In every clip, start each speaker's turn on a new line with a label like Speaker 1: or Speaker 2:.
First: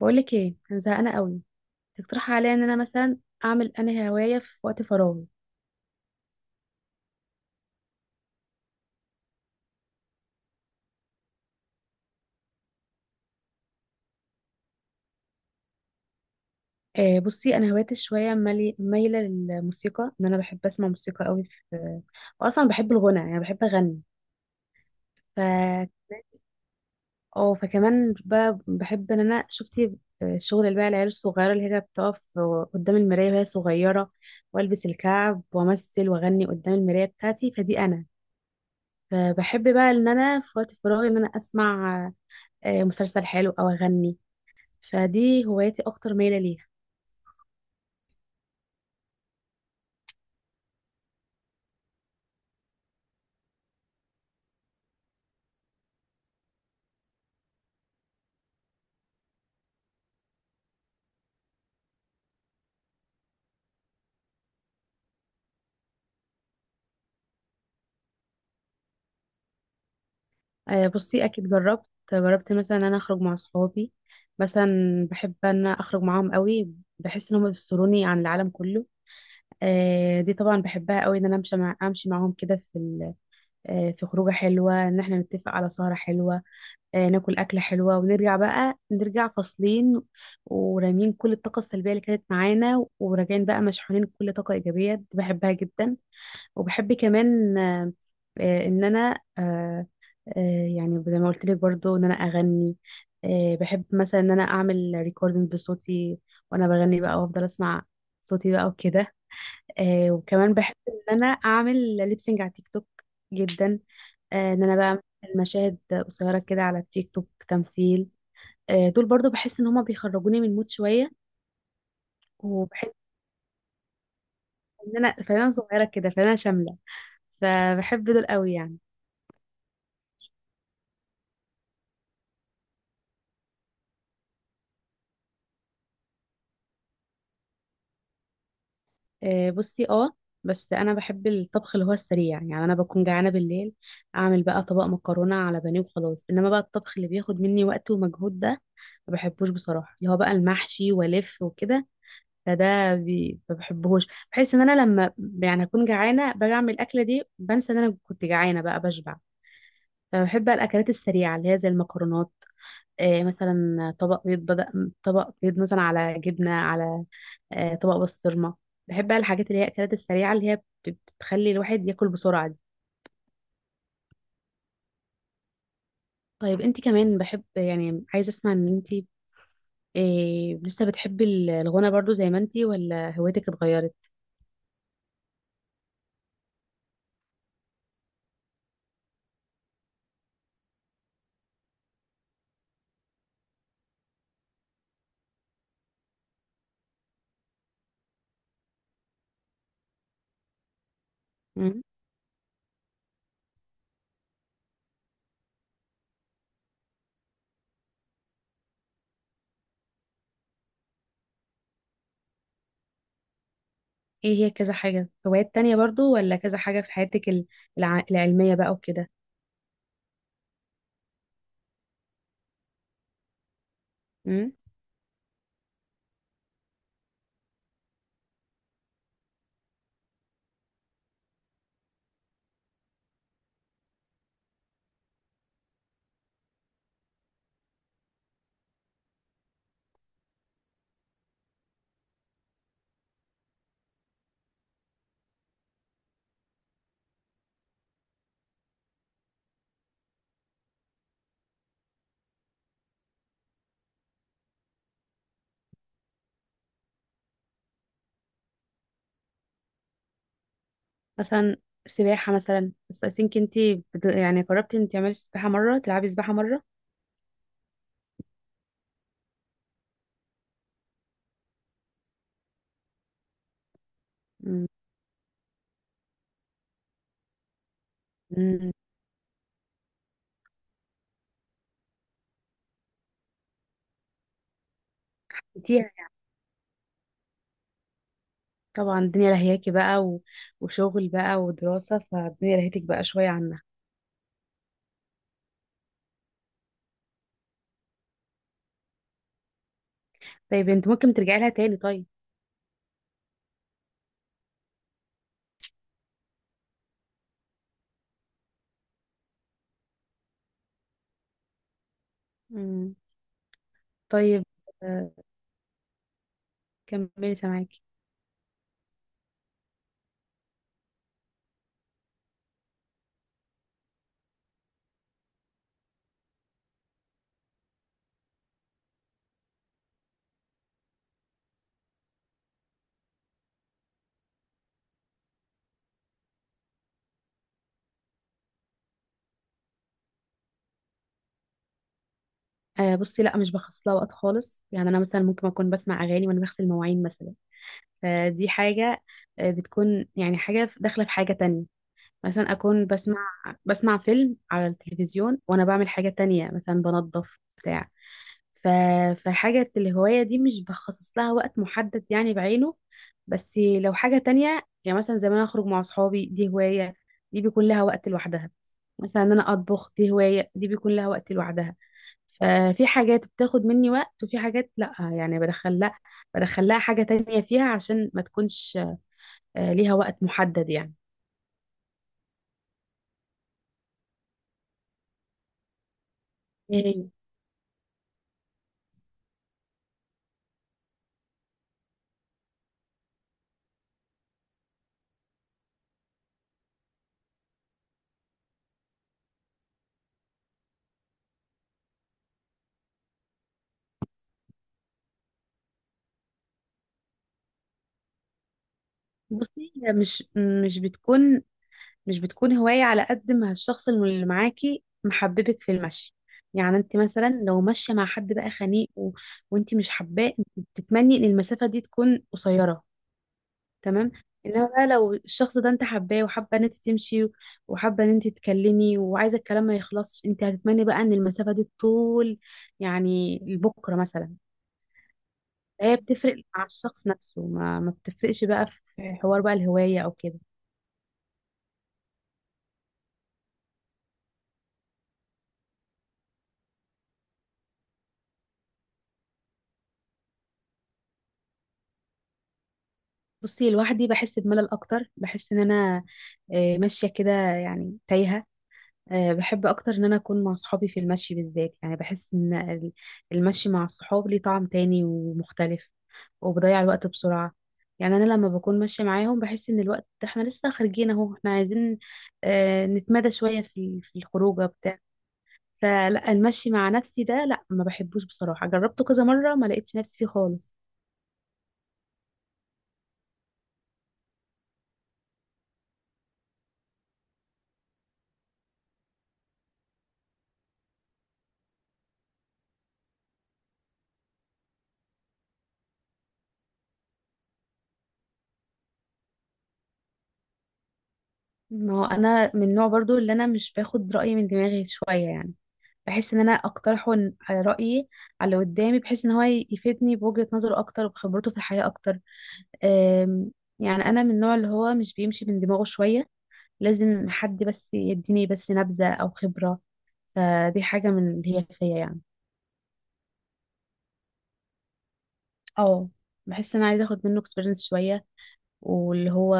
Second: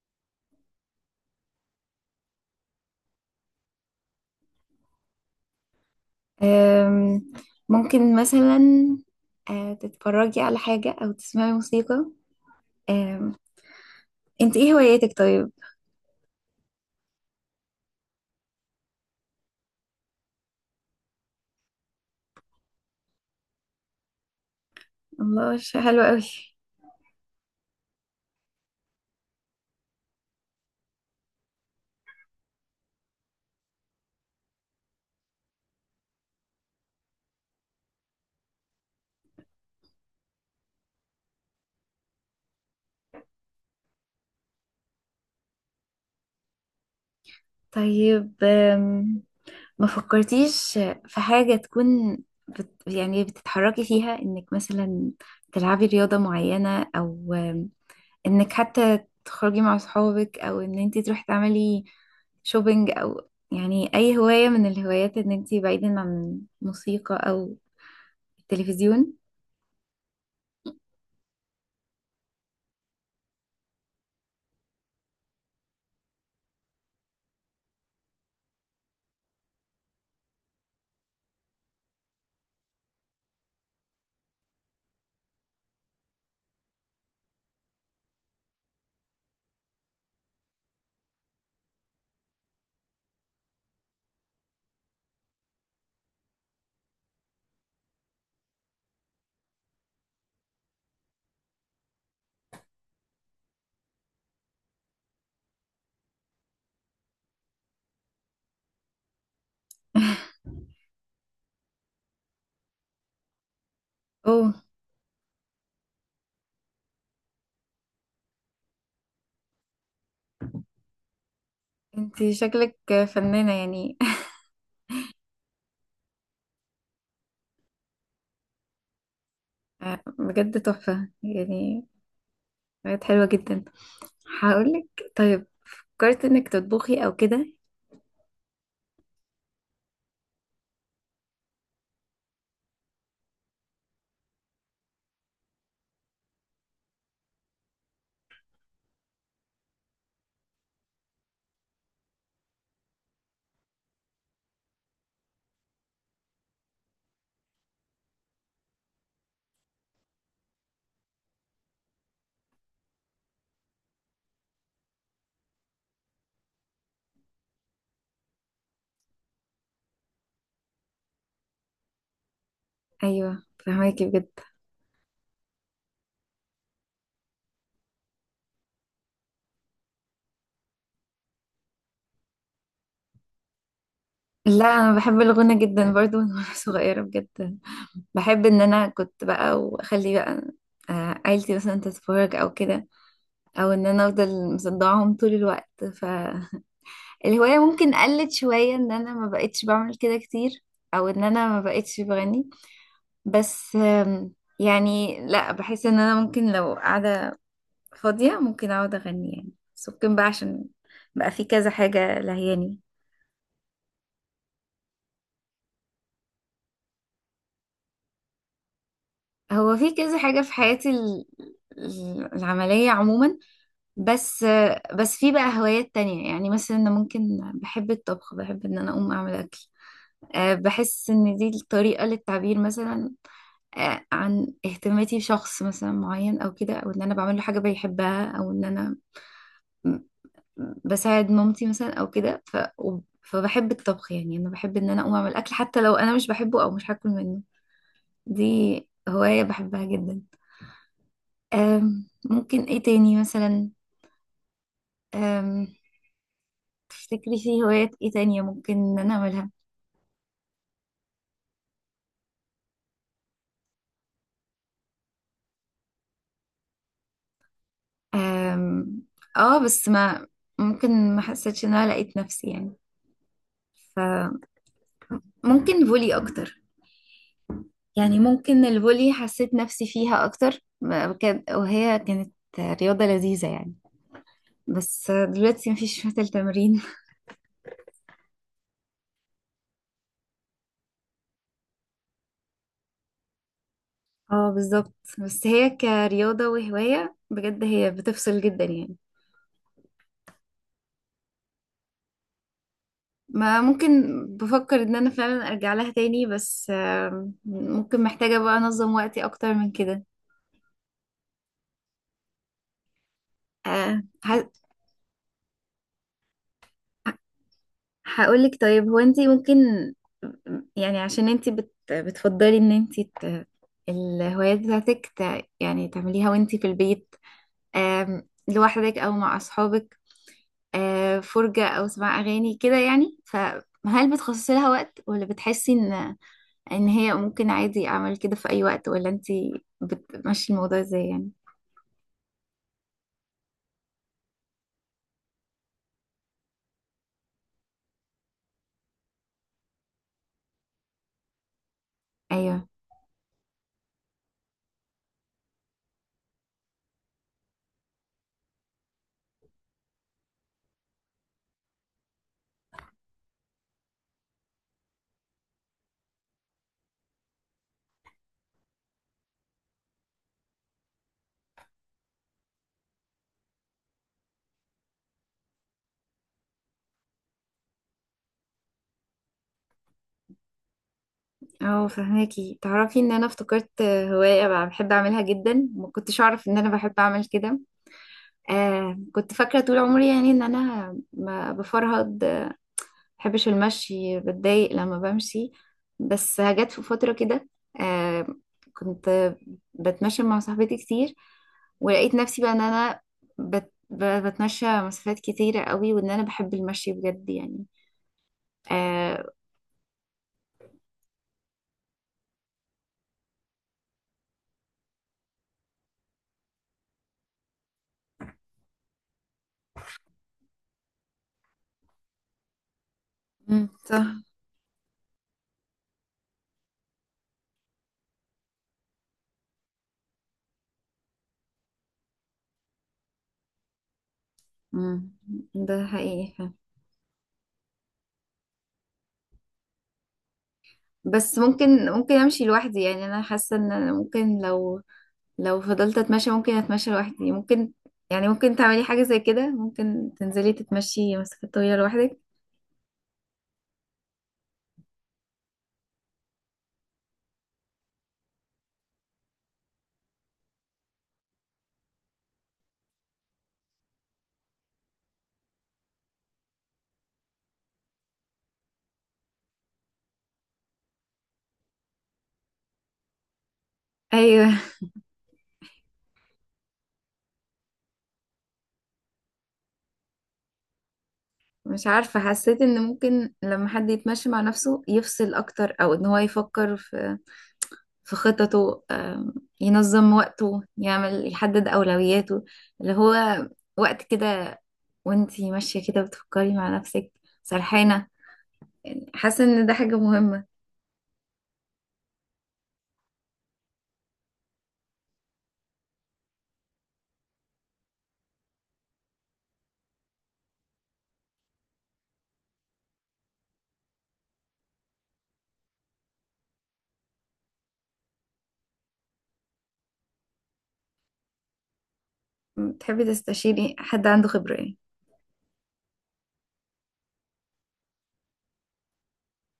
Speaker 1: بقولك ايه، انا زهقانه قوي. تقترحي عليا ان انا مثلا اعمل انا هوايه في وقت فراغي؟
Speaker 2: أم، ممكن مثلا تتفرجي على حاجة أو تسمعي موسيقى. أم، انت ايه هواياتك طيب؟
Speaker 1: بصي انا هوايتي شويه مايله للموسيقى، ان انا بحب اسمع موسيقى قوي في. واصلا بحب الغنى، يعني بحب اغني. ف
Speaker 2: الله حلو قوي.
Speaker 1: اه فكمان بحب ان انا شفتي الشغل اللي بقى العيال الصغيره اللي هي بتقف قدام المرايه وهي صغيره، والبس الكعب وامثل واغني قدام المرايه بتاعتي، فدي انا. فبحب بقى ان انا في وقت فراغي ان انا اسمع مسلسل حلو او اغني. فدي هوايتي اكتر مايله ليها.
Speaker 2: طيب، ما فكرتيش في حاجة تكون يعني بتتحركي فيها انك مثلا تلعبي رياضة معينة او، انك حتى تخرجي مع صحابك او ان انت تروحي تعملي شوبينج، او يعني اي هواية من الهوايات ان انت بعيدا عن موسيقى او التلفزيون.
Speaker 1: بصي اكيد جربت مثلا ان انا اخرج مع صحابي. مثلا بحب ان أنا اخرج معاهم قوي، بحس ان هم بيفصلوني عن العالم كله. دي طبعا بحبها قوي، ان انا امشي معاهم كده في خروجه حلوه، ان احنا نتفق على سهره حلوه. ناكل اكله حلوه ونرجع بقى نرجع فاصلين ورامين كل الطاقه السلبيه اللي كانت معانا، وراجعين بقى مشحونين بكل طاقه ايجابيه. دي بحبها جدا. وبحب كمان ان انا يعني زي ما قلت لك برضو ان انا اغني. بحب مثلا ان انا اعمل ريكوردنج بصوتي وانا بغني بقى، وافضل اسمع صوتي بقى وكده. وكمان بحب ان انا اعمل ليبسينج على تيك توك جدا.
Speaker 2: اوه،
Speaker 1: ان انا بقى أعمل مشاهد قصيره كده على التيك توك، تمثيل. دول برضو بحس ان هما بيخرجوني من المود شويه.
Speaker 2: انتي شكلك
Speaker 1: وبحب
Speaker 2: فنانة يعني.
Speaker 1: ان انا فنانه صغيره كده، فنانه شامله. فبحب دول قوي يعني.
Speaker 2: آه، بجد تحفة يعني، بجد حلوة جدا. هقولك طيب، فكرت انك تطبخي او كده؟
Speaker 1: بصي بس انا بحب الطبخ اللي هو السريع. يعني انا بكون جعانه بالليل، اعمل بقى طبق مكرونه على بانيه وخلاص. انما بقى الطبخ اللي بياخد مني وقت ومجهود ده ما بحبوش بصراحه، اللي هو بقى المحشي والف وكده. فده ما بحبهوش. بحس ان انا لما يعني اكون جعانه باجي اعمل الاكله دي بنسى ان انا كنت جعانه، بقى بشبع. فبحب بقى الاكلات السريعه اللي هي زي المكرونات. مثلا طبق بيض مثلا، على جبنة، على طبق بسطرمة. بحب بقى الحاجات اللي هي الأكلات السريعة اللي هي بتخلي الواحد ياكل بسرعة دي.
Speaker 2: ايوه، فهماكي بجد.
Speaker 1: طيب انت كمان بحب يعني، عايزة اسمع ان انت لسه بتحبي الغنى برضو زي ما انت، ولا هوايتك اتغيرت؟
Speaker 2: لا انا بحب الغنى جدا برضو من وانا صغيرة بجد. بحب ان انا كنت بقى واخلي بقى عيلتي مثلا تتفرج او كده، او ان انا افضل مصدعهم طول الوقت. فالهواية ممكن قلت شوية ان انا ما بقتش بعمل كده كتير او ان انا ما
Speaker 1: مم.
Speaker 2: بقتش بغني. بس يعني لا، بحس ان انا ممكن لو قاعدة فاضية ممكن اقعد اغني يعني. بس ممكن بقى عشان بقى في كذا حاجة لهياني.
Speaker 1: ايه هي كذا حاجة، هوايات تانية برضو، ولا كذا حاجة في حياتك العلمية بقى وكده؟
Speaker 2: هو في كذا حاجة في حياتي العملية عموما. بس
Speaker 1: مم.
Speaker 2: بس في بقى هوايات تانية يعني، مثلا انا ممكن بحب الطبخ، بحب ان انا اقوم اعمل اكل. بحس ان دي الطريقة للتعبير مثلا عن اهتماماتي بشخص مثلا معين او كده، او ان انا بعمل له حاجة بيحبها، او ان انا بساعد مامتي مثلا او كده. فبحب الطبخ يعني، انا بحب ان انا اقوم اعمل اكل حتى لو انا مش بحبه او مش هاكل منه. دي هواية بحبها جدا. ممكن ايه تاني مثلا؟ أم... تفتكري في هوايات ايه تانية ممكن ان انا اعملها؟
Speaker 1: مثلا سباحة مثلا. بس أسينك انت يعني قربتي انت تعملي سباحة مرة، تلعبي سباحة مرة؟
Speaker 2: أم... اه بس ما ممكن ما حسيتش ان انا لقيت نفسي يعني. فممكن فولي اكتر، يعني ممكن
Speaker 1: مم.
Speaker 2: الفولي حسيت نفسي فيها اكتر، وهي كانت رياضة لذيذة يعني. بس دلوقتي
Speaker 1: انتي
Speaker 2: مفيش مثل تمرين.
Speaker 1: طبعا الدنيا لهياكي بقى وشغل بقى ودراسة، فالدنيا لهيتك بقى شوية عنها.
Speaker 2: اه بالظبط، بس هي كرياضة وهواية بجد هي بتفصل جدا يعني.
Speaker 1: طيب انت ممكن ترجعي لها تاني طيب؟
Speaker 2: ما ممكن بفكر ان انا فعلا ارجع لها تاني، بس ممكن محتاجة بقى انظم وقتي اكتر من كده.
Speaker 1: امم.
Speaker 2: آه،
Speaker 1: طيب،
Speaker 2: ه-
Speaker 1: آه، كملي سامعاكي.
Speaker 2: هقولك طيب، هو انتي ممكن، يعني عشان انتي بتفضلي ان انتي الهوايات بتاعتك يعني تعمليها وانتي في البيت، لوحدك او مع اصحابك، فرجة أو سماع أغاني كده يعني. فهل بتخصصي لها وقت، ولا بتحسي إن هي ممكن عادي أعمل كده في أي وقت، ولا أنتي بتمشي الموضوع إزاي يعني؟
Speaker 1: بصي لا، مش بخصص لها وقت خالص. يعني انا مثلا ممكن اكون بسمع اغاني وانا بغسل مواعين مثلا. فدي حاجه بتكون يعني حاجه داخله في حاجه تانية. مثلا
Speaker 2: أيوه.
Speaker 1: اكون بسمع فيلم على التلفزيون وانا بعمل حاجه تانية، مثلا بنظف بتاع. ف... فحاجة الهواية دي مش بخصص لها وقت محدد يعني بعينه. بس لو حاجة تانية يعني، مثلا زي ما أنا أخرج مع أصحابي، دي هواية، دي بيكون لها وقت لوحدها. مثلا إن أنا أطبخ، دي هواية، دي بيكون لها وقت لوحدها. ففي حاجات بتاخد مني وقت، وفي حاجات لأ، يعني بدخل لأ، بدخل لها حاجة تانية فيها عشان ما تكونش ليها وقت محدد يعني.
Speaker 2: اه فهماكي. تعرفي ان انا افتكرت هواية بقى بحب اعملها جدا، ما كنتش اعرف ان انا بحب
Speaker 1: إيه،
Speaker 2: اعمل كده. آه كنت فاكرة طول عمري يعني ان انا ما بفرهد، بحبش المشي، بتضايق لما بمشي. بس جت في فترة كده آه كنت بتمشى مع صاحبتي كتير، ولقيت نفسي بقى ان انا بتمشى مسافات كتيرة قوي، وان انا بحب المشي بجد يعني، آه.
Speaker 1: بصي هي مش بتكون مش بتكون هواية على قد ما الشخص اللي معاكي محببك في المشي. يعني انت مثلا لو ماشية مع حد بقى خنيق وانت مش حباه، انت بتتمني ان المسافة دي تكون قصيرة.
Speaker 2: مم، صح.
Speaker 1: تمام. انما بقى لو الشخص ده انت حباه، وحابة ان انت تمشي وحابة ان انت تتكلمي، وعايزة الكلام ما يخلصش، انت هتتمني بقى ان المسافة دي طول، يعني لبكرة مثلا.
Speaker 2: مم، ده
Speaker 1: هي
Speaker 2: حقيقي
Speaker 1: بتفرق
Speaker 2: فعلا.
Speaker 1: مع الشخص نفسه، ما بتفرقش بقى في حوار بقى الهواية او كده.
Speaker 2: بس ممكن امشي لوحدي يعني. انا حاسة ان أنا ممكن لو فضلت اتمشى ممكن اتمشى لوحدي ممكن. يعني ممكن تعملي حاجة زي كده، ممكن تنزلي تتمشي مسافات طويلة لوحدك.
Speaker 1: بصي لوحدي بحس بملل اكتر. بحس ان انا ماشيه كده يعني تايهه. بحب اكتر ان انا اكون مع صحابي في المشي بالذات. يعني بحس ان المشي مع الصحاب ليه طعم تاني ومختلف، وبضيع الوقت بسرعه. يعني انا لما بكون ماشيه معاهم بحس ان الوقت، احنا لسه خارجين اهو، احنا عايزين نتمدى شويه في
Speaker 2: ايوه.
Speaker 1: الخروجه بتاع. فلا، المشي مع نفسي ده لا، ما بحبوش بصراحه. جربته كذا مره، ما لقيتش نفسي فيه خالص.
Speaker 2: مش عارفة، حسيت ان ممكن لما حد يتمشي مع نفسه يفصل اكتر، او ان هو يفكر في في خططه، ينظم وقته، يعمل يحدد اولوياته، اللي هو وقت كده وانتي ماشية كده بتفكري مع نفسك سرحانة. حاسة ان ده حاجة مهمة.
Speaker 1: ما هو انا من النوع برضو اللي انا مش باخد رايي من دماغي شويه يعني. بحس ان انا اقترحه على رايي، على اللي قدامي، بحيث ان هو يفيدني بوجهه نظره اكتر وبخبرته في الحياه اكتر. أم، يعني انا من النوع اللي هو مش بيمشي من دماغه شويه. لازم حد بس يديني بس نبذه او خبره. فدي حاجه من اللي هي فيا يعني.
Speaker 2: تحبي تستشيري حد عنده خبرة يعني.
Speaker 1: اه. بحس ان انا عايزه اخد منه اكسبيرينس شويه. واللي هو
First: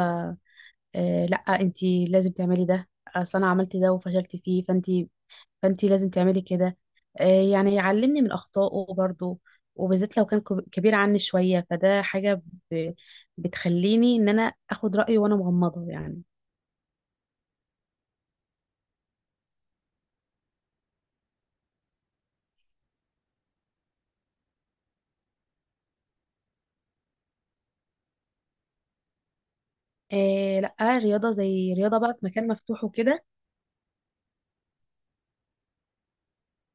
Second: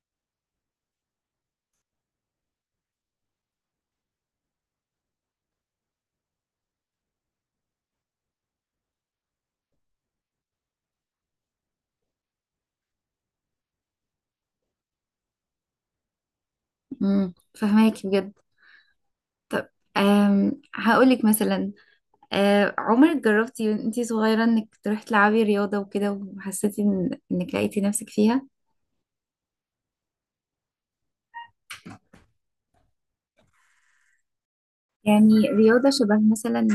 Speaker 1: لا انتي لازم تعملي ده، اصل انا عملت ده وفشلت فيه، فانت لازم تعملي كده. يعني يعلمني من اخطائه برضو. وبالذات لو كان كبير عني شويه، فده حاجه ب- بتخليني ان انا اخد رايه وانا مغمضه يعني.
Speaker 2: امم، فهماكي بجد. طب، هقولك مثلا، عمرك جربتي وانتي صغيرة انك تروحي تلعبي رياضة وكده، وحسيتي إن انك لقيتي نفسك فيها؟
Speaker 1: آه لا، رياضه زي رياضه بقى في مكان مفتوح وكده؟
Speaker 2: يعني رياضة شبه مثلا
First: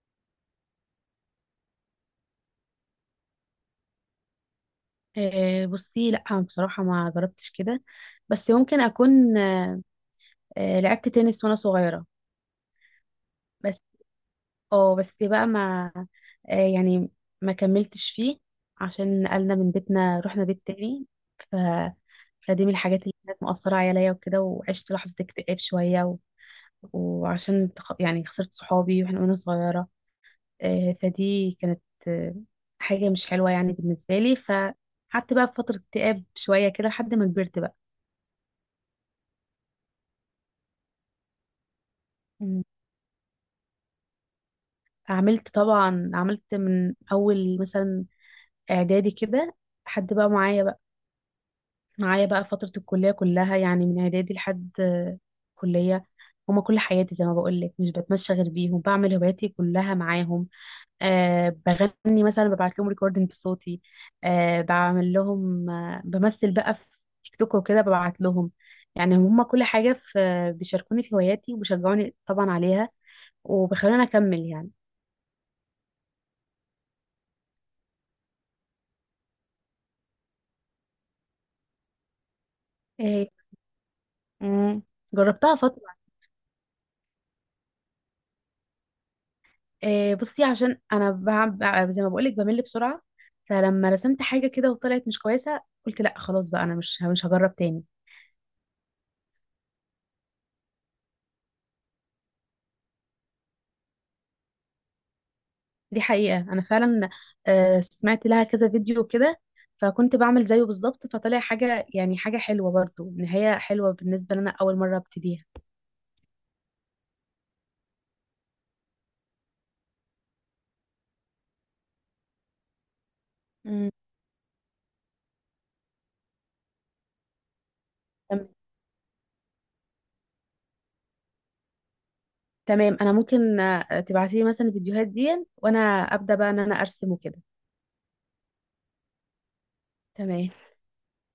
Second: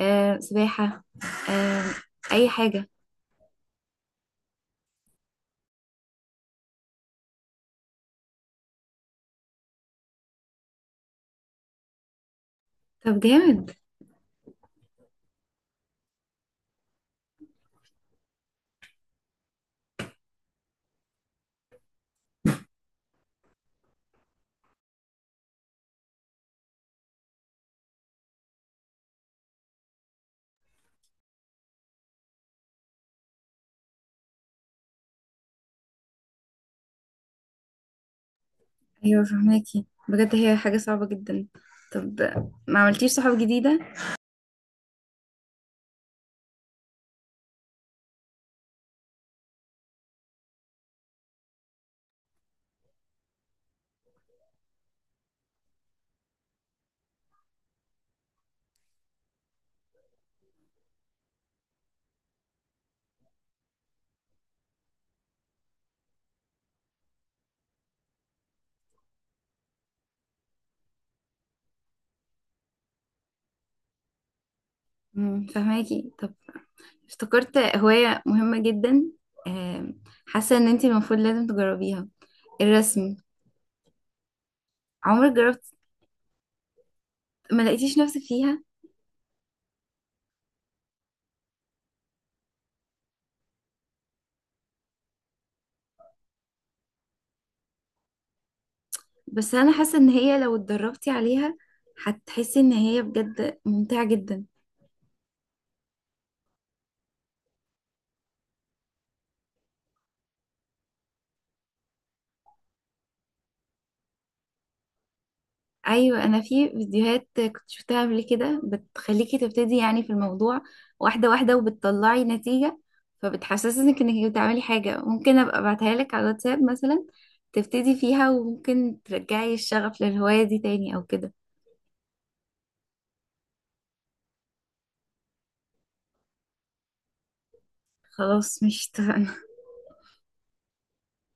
Speaker 2: سباحة، آه، اي حاجة.
Speaker 1: بصي لا بصراحه، ما جربتش كده. بس ممكن اكون لعبت تنس وانا صغيره.
Speaker 2: طب جامد.
Speaker 1: بس اه بس بقى ما آه يعني ما كملتش فيه، عشان نقلنا من بيتنا، رحنا بيت تاني. ف... فدي من الحاجات اللي كانت مؤثرة عليا وكده. وعشت لحظة اكتئاب شوية وعشان يعني خسرت صحابي وانا صغيرة. فدي كانت آه حاجة مش حلوة يعني بالنسبة لي. فقعدت بقى في فترة اكتئاب شوية كده لحد ما كبرت بقى.
Speaker 2: ايوه فهماكي بجد، هي حاجة صعبة جدا. طب،
Speaker 1: مم.
Speaker 2: ما عملتيش صحاب جديدة؟
Speaker 1: عملت طبعا، عملت من أول مثلا إعدادي كده حد بقى معايا بقى فترة الكلية كلها، يعني من إعدادي لحد كلية. هما كل حياتي زي ما بقولك، مش بتمشى غير بيهم، بعمل هواياتي كلها معاهم. أه، بغني مثلا ببعت لهم ريكوردنج بصوتي. أه، بعمل لهم بمثل بقى في تيك توك وكده، ببعت لهم. يعني هما كل حاجة في بيشاركوني في هواياتي وبيشجعوني طبعا عليها، وبيخلوني أكمل يعني.
Speaker 2: مم، فهماكي. طب، افتكرت هواية مهمة جدا، آه، حاسة ان انتي المفروض لازم تجربيها، الرسم.
Speaker 1: أه. مم،
Speaker 2: عمرك
Speaker 1: جربتها
Speaker 2: جربت؟
Speaker 1: فترة.
Speaker 2: ما لقيتيش نفسك فيها.
Speaker 1: بصي عشان انا زي ما بقولك بمل بسرعه. فلما رسمت حاجه كده وطلعت مش كويسه، قلت لا خلاص بقى انا مش هجرب تاني.
Speaker 2: بس انا حاسه ان هي لو اتدربتي عليها هتحسي ان هي بجد ممتعه جدا.
Speaker 1: دي حقيقه، انا فعلا سمعت لها كذا فيديو كده، فكنت بعمل زيه بالظبط، فطلع حاجه، يعني حاجه حلوه برضو، نهايه حلوه بالنسبه لنا اول مره ابتديها.
Speaker 2: ايوه انا في فيديوهات كنت شفتها قبل كده بتخليكي تبتدي يعني في الموضوع واحده واحده، وبتطلعي نتيجه،
Speaker 1: مم.
Speaker 2: فبتحسسك انك بتعملي حاجه. ممكن ابقى ابعتها لك على الواتساب مثلا، تبتدي فيها
Speaker 1: تم-
Speaker 2: وممكن ترجعي الشغف للهوايه دي تاني او كده.
Speaker 1: تمام، انا ممكن تبعتي لي مثلا الفيديوهات دي، وانا ابدا بقى ان انا ارسم وكده.
Speaker 2: خلاص، مش اتفقنا؟
Speaker 1: تمام.